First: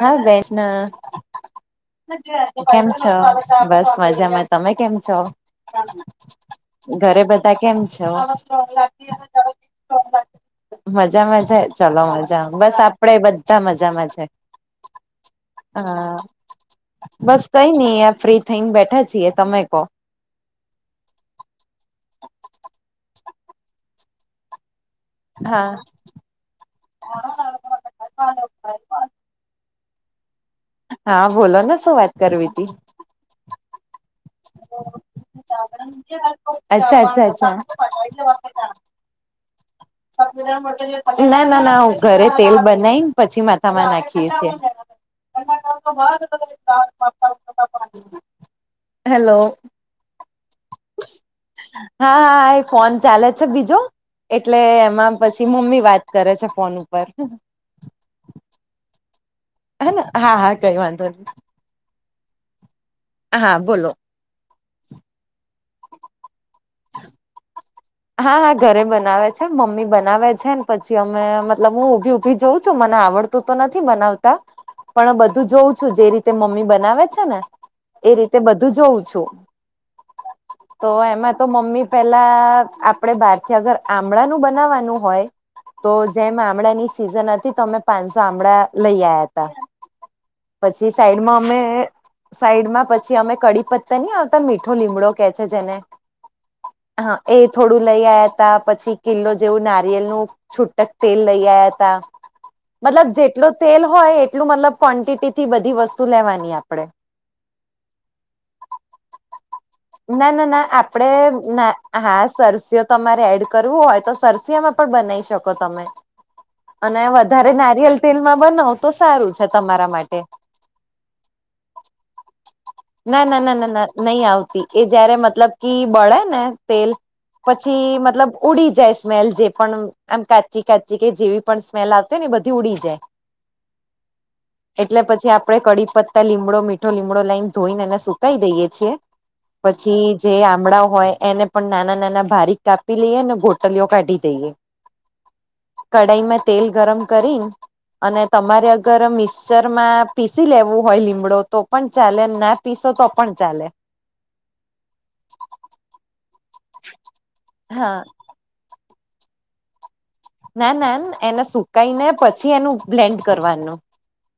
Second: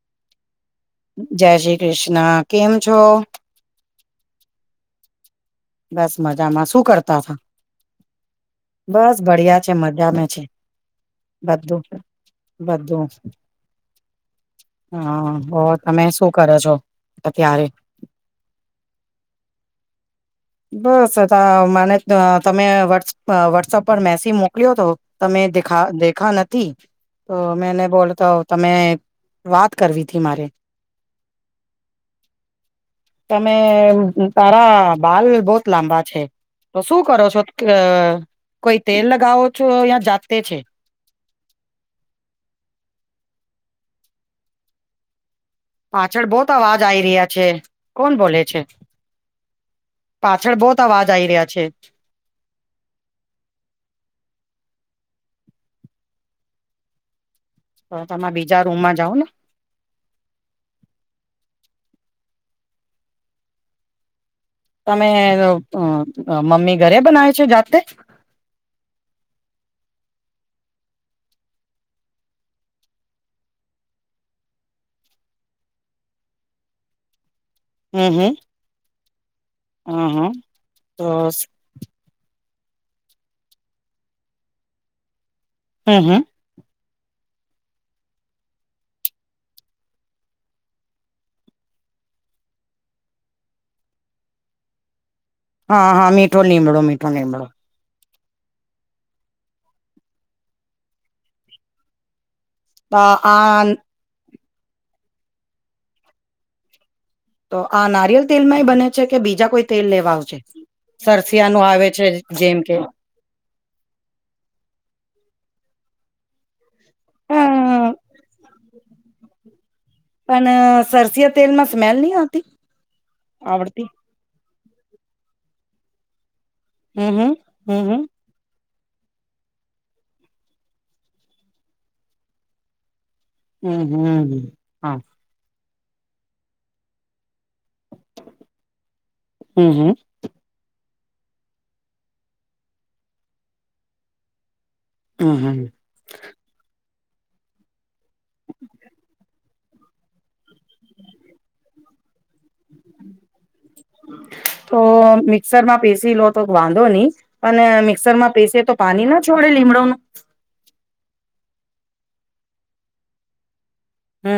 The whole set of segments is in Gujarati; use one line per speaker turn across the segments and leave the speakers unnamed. હા બેસ ના
જય શ્રી કૃષ્ણ કેમ છો
બસ મજામાં તમે કેમ છો
બસ મજામાં શું કરતા
ઘરે
હતા
બધા કેમ છો
બસ બઢિયા છે મજામાં છે
મજામાં છે
બધું
ચલો મજામાં બસ
બધું
આપડે બધા મજામાં છે
હા હો તમે
હા
શું કરો છો
બસ
અત્યારે
કઈ નઈ અ ફ્રી થઈને બેઠા છીએ તમે કો
બસ હતા મને તમે વ વોટ્સઅપ પર મેસેજ મોકલ્યો હતો તમે
હા
દેખા દેખા નથી તો મેને બોલ તો તમે વાત કરવી થી મારે
હા બોલો ને શું વાત કરવીતી
તમે તારા હલ બહત લાંબા છે તો
અચ્છા
શું કરો
અચ્છા
છો
અચ્છા
કોઈ તેલ લગાવો છો યા જાતે
આપણે
છે
જ મોટ ના ના ના હું ઘરે તેલ બનાવી પછી માથામાં નાખીએ છીએ
પાછળ બોત અવાજ આવી રહ્યા છે કોણ બોલે છે
હેલો
પાછળ બહત અવાજ આવી રહ્યા છે
હા હા ફોન ચાલે છે બીજો એટલે એમાં પછી મમ્મી વાત કરે છે ફોન ઉપર
તો તમે બીજા રૂમમાં જાઓ ને
હે હા હા કઈ વાંધો નહી હા બોલો
તમે મમ્મી ઘરે બનાવે છે જાતે
હા હા ઘરે બનાવે છે મમ્મી બનાવે છે ને પછી અમે મતલબ હું ઉભી ઉભી જોઉં છું મને આવડ તો નથી બનાવતા પણ બધું જોઉં છું જે રીતે મમ્મી બનાવે છે ને
હમ
એ
હમ
રીતે બધું જોઉં છું
હમ હમ
તો એમાં તો મમ્મી પેલા આપડે બહારથી અગર આમળાનું બનાવાનું હોય તો
હમ હમ
જેમ આમળા ની સિઝન હતી તો અમે પાંચસો આમળા લઈ આયા હતા પછી સાઈડમાં અમે સાઈડ માં પછી અમે કડી પત્તતા ની આવતા મીઠો લીમડો છે જેને
હા હા મીઠો લીમડો
હ
મીઠો
એ
લીમડો
થોડું લઈ આવ્યાતા પછી કિલ્લો જેવું નારિયેલનું છૂટક તેલ લઈ આપણે
તો
મતલબ જેટલું
આ
તેલ હોય એટલું મતલબ ક્વન્ટિટી થી બધી વસ્તુ લેવાની આપડે
તો આ નારિયલ તેલમાંય બને છે કે બીજા કોઈ તેલ લેવા
ના
આવશે
ના ના આપડે
સરસિયાનું
ના
આવે છે
હા
જેમ કે
સરસીઓ તમારે એડ કરવું હોય તો સરસિયા માં પણ બનાવી શકો તમે અને
અ
વધારે નારિયેલ તેલ માં બનાવ તો સારું છે તમારા માટે
પણ સરસિયા તેલ માં સ્મેલ નહી આવતી
ના ના ના ના
આવડતી
ના નહી આવતી એ જયારે મતલબ કે બળે ને તેલ
હમ હમ
પછી
હમ
મતલબ ઉડી જાય સ્મેલ જે પણ આમ કાચી કાચી કે જેવી પણ સ્મેલ આવતી હો ને એ બધી ઉડી જાય
હમ હમ હમ હા
એટલે પછી આપડે કડી પત્તા લીમડો મીઠો લીમડો લઈને ધોઈને એને સુકાઈ દઈએ છીએ
હમ હમ
પછી જે આંમળા હોય એને પણ નાના નાના બારીક કાપી લઈએ અને ગોટલીઓ કાઢી દઈએ
હમ હમ
કડાાઈ માં તેલ ગરમ કરીને અને તમારે અગર મિક્સચર માં પીસી લેવું હોય લીમડો તો પણ ચાલે ના પીસો તો પણ ચાલે
તો મિક્સર માં પેસી લો ગ વાંધો નહી અને
હા
મિક્સર માં પેસે તો પાણી ના છોડે લીમડો ન
ના ના એને સુકાઈ ને પછી એનું બ્લેન્ડ કરવાનું
હમ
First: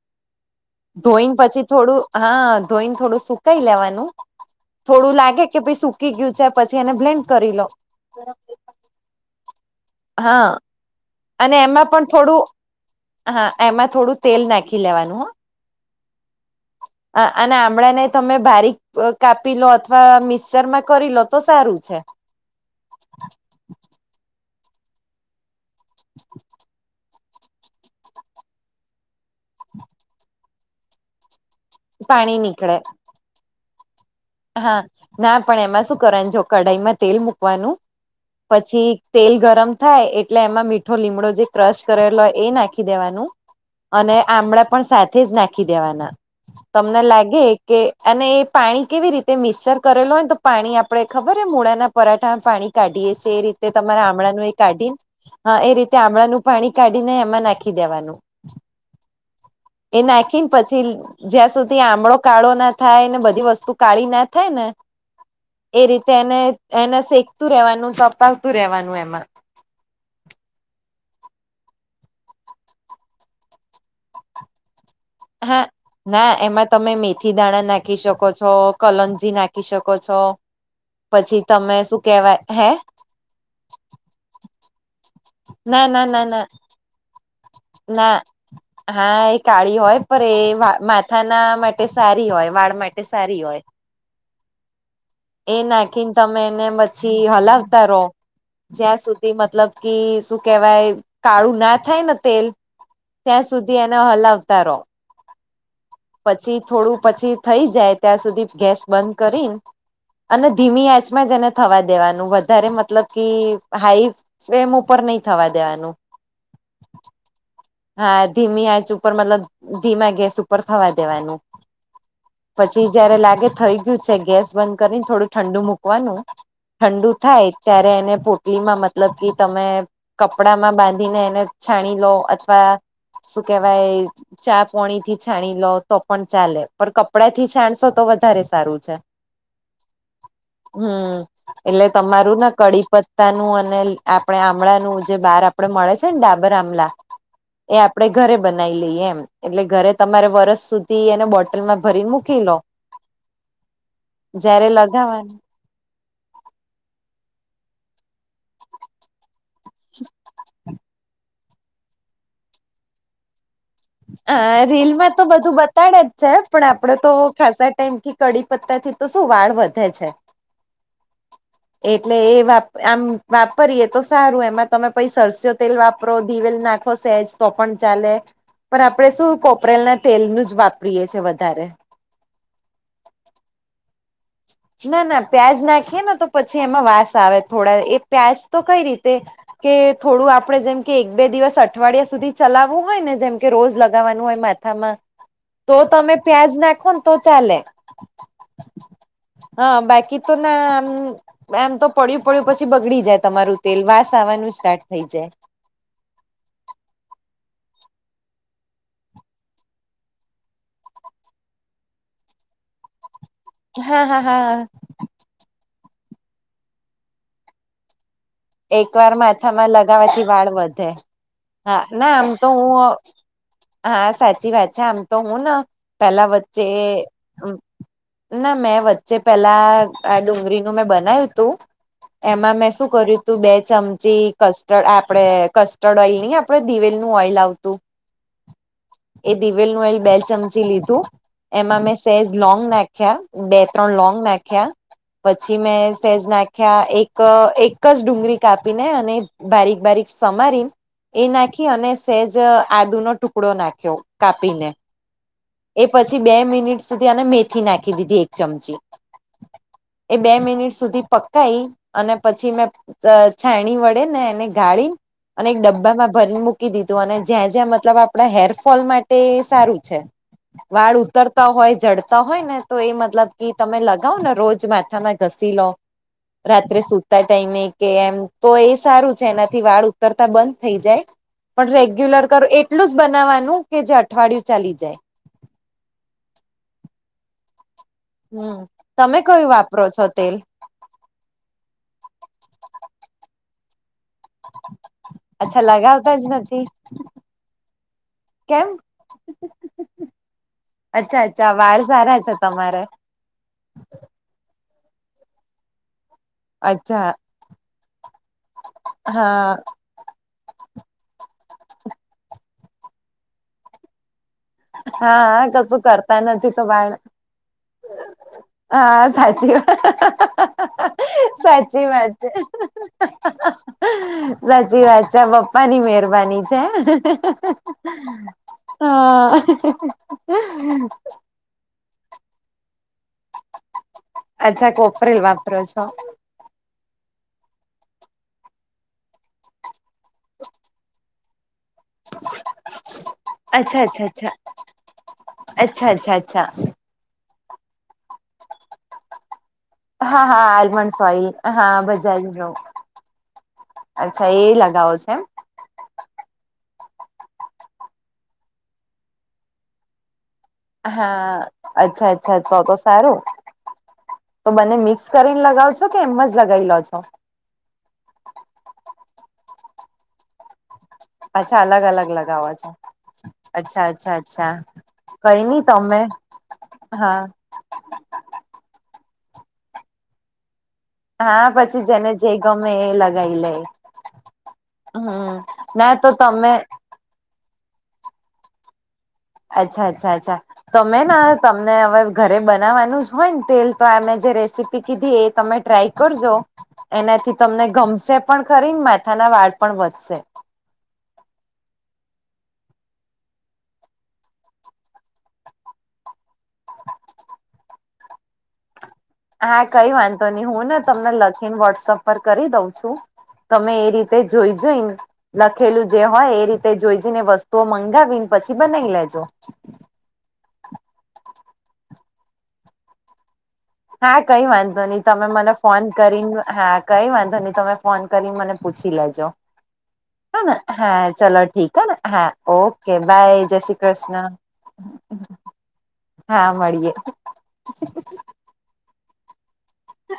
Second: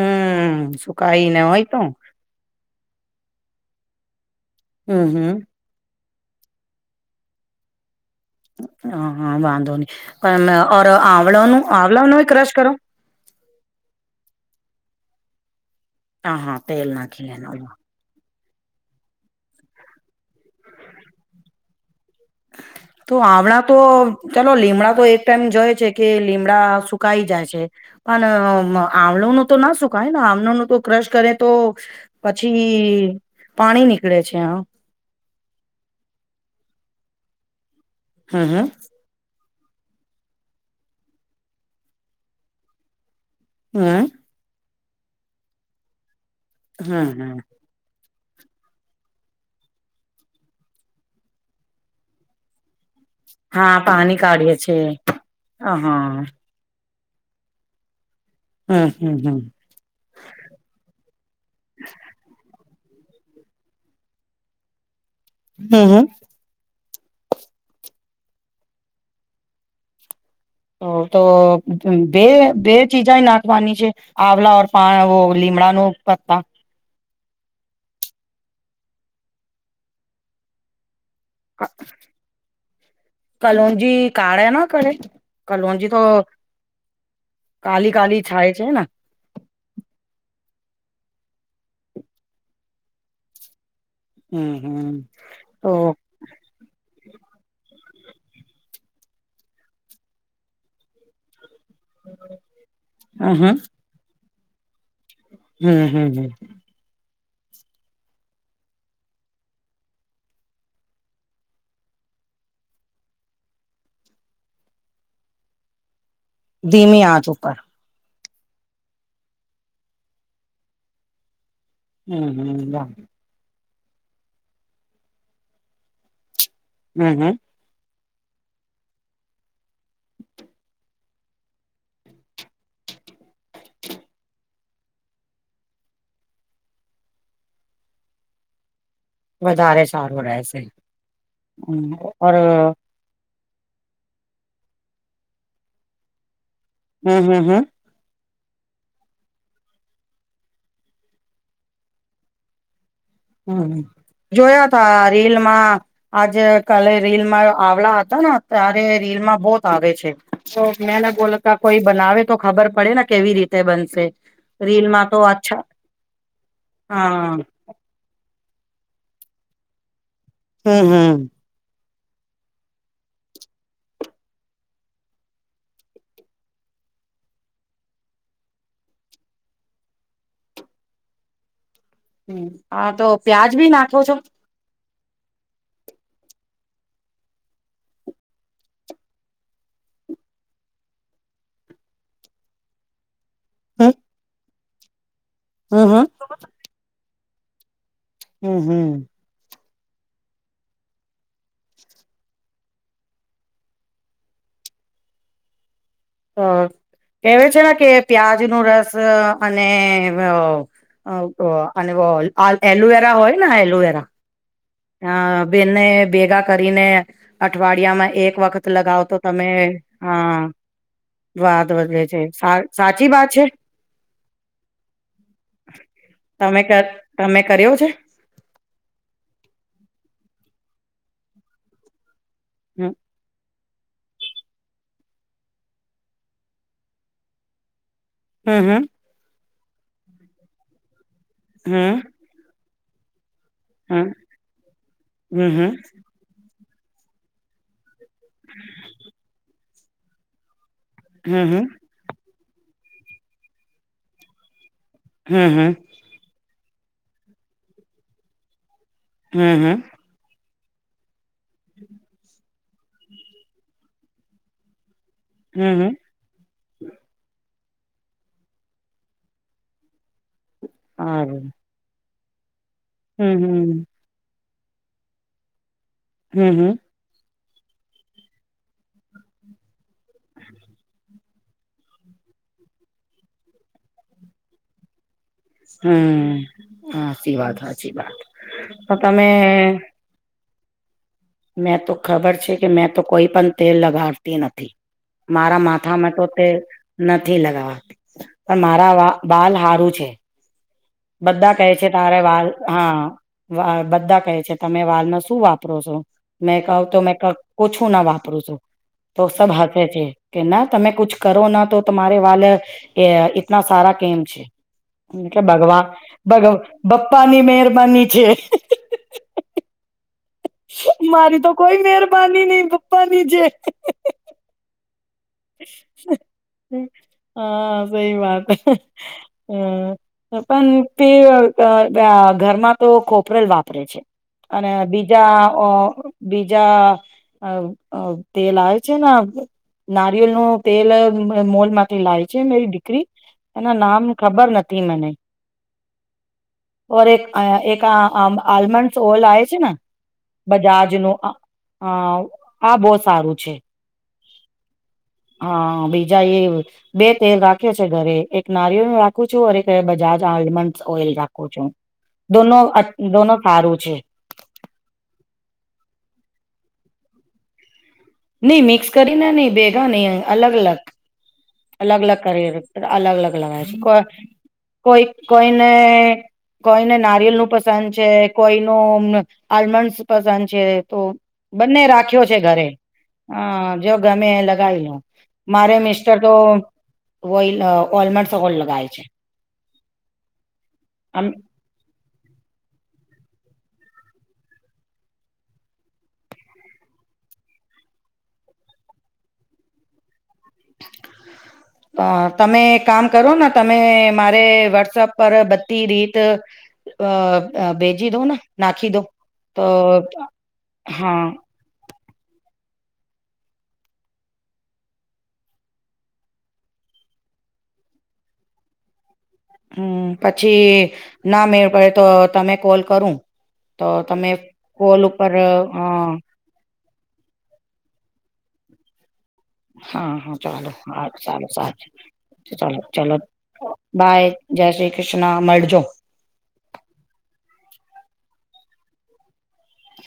હમ
ધોઈને પછી થોડું હા ધોઈને થોડું સુકાઈ લેવાનું
હમ
થોડું
હમ
લાગે કે પછ સુકી ગયું છે પછી એને બ્લેન્ડ કરી લો
હા હા વાંધંધો ન
હા
પણ ઓર
અને
આંવલાનું
એમાં પણ
આંવલાઓનો
થોડું
ક્રશ કરો
હા એમાં થોડું તેલ નાખી લેવાનું હ
હા હા તેલના
અને આમળ ને તમે બારીક કાપી લો અથવા મિક્સચર માં કરી લો તો સારું છે
તો આવમણાં તો ચાલો લીમડા તો એક ટાઈમ જોઈ છે કે લીમડા સુકાઈ જાય છે પણ આમળું નું તો ના સુકાયને આંળો ન તો ક્રશ કરે તો
પાણી
પછી
નીકળે
પાણી નીકળ
હા ના પણ એમાં શું કરવા જો કઢાઈમાં તેલ મુૂકવાનું
હમ હમ
પછી તેલ ગરમ થાય એટલે એમાં મીઠો લીમડો જે ક્રશ કરેલો હોય એ નાખી દેવાનું
હમ
અને આમળા પણ સાથે જ નાખી દેવાના તમને
હમ હમ
લાગે કે અને એ પાણી કેવી રીતે તે મિક્સર કરેલો હોય તો પાણી આપડે ખબર મૂળાના પરાઠામાં પાણી કાઢીએે એ રીતે
હા
તમારે
પાણી
આમળાનું એ
કાઢીએ છે
કાઢીને એ રીતે
હા
આમળાનું પાણી કાઢી ને એમાં નાખી દેવાનું
હમ્મ
એ નાખીને પછી જ્યાં સુધી આમળો કાળો ના થાય ને બધી વસ્તુ કાળી ના થાય ને એ
હમ હમ
રીતે એને એને શેકતું રેવાનું ચપાવતું રેવાનું એમાં
તો તો બે બે ચીજા નાખવાની છે આંવલા પાહો
હા
લીમડા ન
ના
પત્તા
એમાં તમે મેથી દાણા નાખી શકો છો કલંજી નાખી શકો છો. પછી તમે શું કેવાય હે
કલોજી કારળ એ ના પડે
ના ના ના ના
કાલી
ના
કાલી છાય છે ને
હા એક કાળી હોય પણ એ માથાના માટે સારી હોય વાળ માટે સારી હોય
હમ્મ હમ્મ
એ
તો
નાખીને તમે એને પછી હલાવતા રહો જ્યાં સુધી મતલબ શું કેવાય કાળું ના થાય ને તેલ ત્યાં સુધી ન હલતા રરો
હમ્મ હમ્મ
થોડું પછી થઈ જાય ત્યાં સુધી ગેસ બંધ કરી અને ધીમી આંચ જ એને થવા દેવાનું વધારે મતલબ કે હાઈ ફ્લેમ ઉપર નહી થવા દેવાનું.
ધીમી આંચ ઉપર.
હા ધીમી આંચ ઉપર મતલબ ધીમા ગેસ ઉપર થવા દેવાનું.
હમ હમ
પછી જયારે લાગે થઈ ગયું છે ગેસ બંધ કરીને થોડું ઠંડુ મૂકવાનું. ઠંડુ
હમ હમ
થાય ત્યારે એને પોટલીમાં મતલબ કે તમે કપડા માં બાંધીને એને છાણી લો આ શું કેવાય ચા પોણી થી છાણી લો તો પણ ચાલે પણ કપડા થી છાણશો તો વધારે સારું છે.
વધારે સારું રહેશે
હમ એટલે
હમ ઓર
તમારું ના કડીપ [inaudible] નું અને આપણે આમળાનું જે બહાર આપડે મળે છે ને ડાબર આમળા.
હમ્મ હમ્મ હમ્મ
એ આપડે ઘરે બનાઈ લઈએ એમ. એટલે ઘરે તમારે વરસ સુધી એને બોટલમાં ભરીને મૂકી લો
હમ જોયા
જયારે
તા
લગાવવાનું
રીલમાં આજે કાલે રીલમાં આવલા હતા ને ત્યારે રીલમાં બહ ભાવે છે તો મેને બોલતા કોઈ બનાવે તો ખબર પડે ને કેવી રીતે બન
હા રીલમાં તો બધું બતાડે જ છે પણ આપડે તો
હા
ખાસા ટાઈમથી કડીપત્તા થી તો શું વાળ વધે છે.
હમ હમ.
એટલે એ વાપ આમ વાપરીએ તો સારું એમાં તમે પૈસા સ્યો તેલ વાપરો દીવેલ નાખો સહેજ તો પણ ચાલે. પણ આપણે શું કોપરેલ ના તેલનું જ વાપરીએ છે વધારે.
હ હા તો પ્યાજ ભી નાખો છો.
ના ના પ્યાજ નાખીએ ને તો પછી એમાં વાસ આવે થોડા એ પ્યાજ તો કઈ રીતે કે થોડું આપડે જેમ કે એક બે દિવસ અઠવાડિયા સુધી ચલાવવું હોય ને જેમ કે રોજ
હમ
લગાવાનું હોય માથામાં તો
હમ
તમે પ્યાજ નાખો ને તો ચાલે.
હમ હમ
હા બાકી તો ના આમ એમ તો પડય્યું પડય્યું પછી બગડી જાય તમારું તેલ વાસ આવવાનું સ્ટાર્ટ થઈ જાય.
કહેવાય છે ને કે પ્યાજ નો રસ અને અં આ એલોવેરા હોયને
હા
એલોવેરા.
હા હા
હા બેને ભેગા કરીને અઠવાડિયામાં એક વખત
એક
લગાવ
વાર
તો તમે
માથામાં લગાવાથી
હા
વાળ વધે.
વાત
હા
વધે
ના
છે
આમ તો
સા
હું
સાચી બા છે.
હા સાચી વાત છે આમ તો હું ન પેલા
તમે
વચ્ચે
કર તમે કર્યો છે
ના મેં વચ્ચે પેલા આ ડુંગળીનું મેં બનાય્યું હતું એમાં મેં શું
હમ
કર્યું તું બે ચમચી કસ્ટર્ડ આપડે કસ્ટર્ડ ઓઇલ નહી આપડે દિવેલ નું ઓઈલ આવતું
હમ હમ
એ દિવેલ નું ઓઇલ બે ચમચી લીધું એમાં મેં
હમ
સહેજ લોંગ નાખ્યા બે ત્રણ
હમ
લોંગ નાખ્યા પછી
હમ
મેં સહેજ નાખ્યા એક એ ક જ ડુંગળી કાપીને અને બારીક બારીક સમારીને
હમ
એ
હમ
નાખી અને સહેજ આદુ નો ટુકડો નાખ્યો કાપીને.
હમ હમ
એ પછી બે મિનિટ સુધી આને મેથી નાખી દીધી એક ચમચી
હમ હમ
એ બે મિનિટ સુધી પકાય અને પછી મેં છાયણી વડે ને એને ગાળી અને એક
હમ હમ
ડબ્બામાં ભરીને મૂકી દીધું અને જ્યાં જ્યાં મતલબ આપણા હેરફોલ માટે સારું છે. વાળ ઉતરતા
સારું
હોય જડતા હોય ને તો એ મતલબ
હમ
કે તમે
હમ
લગ ગાઓ ને રોજ માથામાં ઘસી લો
હમ હમ
રાત્રે સુતા ટાઈમે કે એમ તો એ સારું છે એનાથી વાળ ઉતરતા બંધ થઈ જાય. પણ રેગ્યુલર કર એટલું જ બનાવાનું કે જે અઠવાડિયું ચાલી જાય
હમ હાચી વાત હાચી વાત
હમ તમે કયું વાપરો છો તેલ
મેં તો ખબર છે કે મેં તો કોઈ પણ તેલ લગાવતી નથી મારા
અચ્છા
માથામાં
લગાવતા
તો
જ
તેલ
નથી
નથી લગાવાતી પણ
કેમ
મારા વા બાલ હારું છે
અચ્છા અચ્છા
બધા કહે
વાળ
છે
સારા
તારે વાલ
તમારે
હા વા બધા કહે છે તમે વાલ નો શું વાપરો છો મેં કહ તો
અચ્છા
મેં કોછું ના વાપરું છું તો સબ
હા
હશે છે કે ના તમે કુછ કરો ના તો તમારે વાલ ઈતના સારા કેમ છે
હા કસું કર
બગ બપ્પા ની મહેરબાની છે
હા સાચી
મારી તો કોઈ
સાચી વાત છે
મહેરબાની નહી પપ્પાની છે.
સાચી વાત ચ પપ્પા ની મરબાની છે હ
હ પણ તે ઘરમાં તો ખોપરેલ વાપરે છે
અચ્છા
અને
કોપરેલ
બીજા
વાપરો
અ
છો
બીજા અ અ તેલ આવે છે ને નારિયેલ નું તેલ મોલમાં થી લાય છે મેરી દીકરી એના
અચ્છા
નામ
અચ્છા અચ્છા
ખબર નથી મને
અચ્છા અચ્છા અચ્છા
ઓર એક એક આ આલ્મંડ ઓઇલ આવે છે ને
હા હા આલ્મંડ
બજાજનું
સોઈલ હા બજાજ નો
આ બહુ સારું છે.
અચ્છા એ લગાવો છે, એમ.
હા બીજા એ બે તેલ રાખ્યો છે, ઘરે એક નારિયળ ન રાખું છું, અરે બજાજ આલમંડ. ઓલ રાખું
હા
છું
અચ્છા અચ્છા
દોનો
તો તો સારું
દોનો સારું છે.
તો બને મિક્સ કરીને લગાવશો કે એમ જ લગાવી લો છો.
નઈ મિક્સ કરીને નઈ ભેગા નહી અલગ અલગ.
અચ્છા
અલગ અલગ કરી
લગાવો છો
અલગ અલગ લગય છે,
અચ્છા
કો
અચ્છા અચ્છા
કોઈ
કઈ નઈ
કોઈને.
તમે
કોઈને
હા
નારિયલ નું પસંદ છે, કોઈ ન આલમંડસ પસંદ છે. તો
હા પછી
બંને
જેને
રાખ્યો
જે
છે, ઘરે
ગમે એ લગાઈ લે
હ જો ગમે લગી લો
હમ
મારે
ના
મિસ્ટર. તો
તમે
ઓ ઓલમંડ સગડ લગાય છે.
અચ્છા અચ્છા અચ્છા
આમ
[unintelligible] [unintelligible] હવે ઘરે બનાવવાનું જ હોય ને તેલ તો આમે જે રેસીપી કીધી એ તમે ટ્રાય કરજો. એનાથી તમને ગમસે પણ ખરી ને માથાના વાળ પણ વધશે.
[unintelligible] તમે એક કામ કરો ને તમે મારે [unintelligible] પર બધી રીત. અ બેજી દો ને નાખી દો.
હા
તો
કઈ વાંધો નહી હું ને તમને
હા
લખીને [unintelligible] પર કરી દઉં છું. તમે એ રીતે જોઈ જોય ને. લખેલું જે હોય એ રીતે જોઈ જને વસ્તુઓ મંગાવીને પછી બનાવી લેજો.
હમ પછી ના મેળ પડે તો તમે કોલ કરું. તો
હા
તમે
કઈ વાંધો
કોલ
નહી તમે
ઉપર અ
મને ફોન કરી હા કઈ વાંધો નહી તમે ફોન કરી મને પૂછી લેજો.
હા હા
હે
ચાલો
હા ચલો
સારું
ઠીક
સારું
હ હા
ચલો
ઓકે
ચલો
બાય જય શ્રી
બાય
કૃષ્ણ.
જય શ્રી કૃષ્ણ મરજો.
હા મળીએે. [inaudible]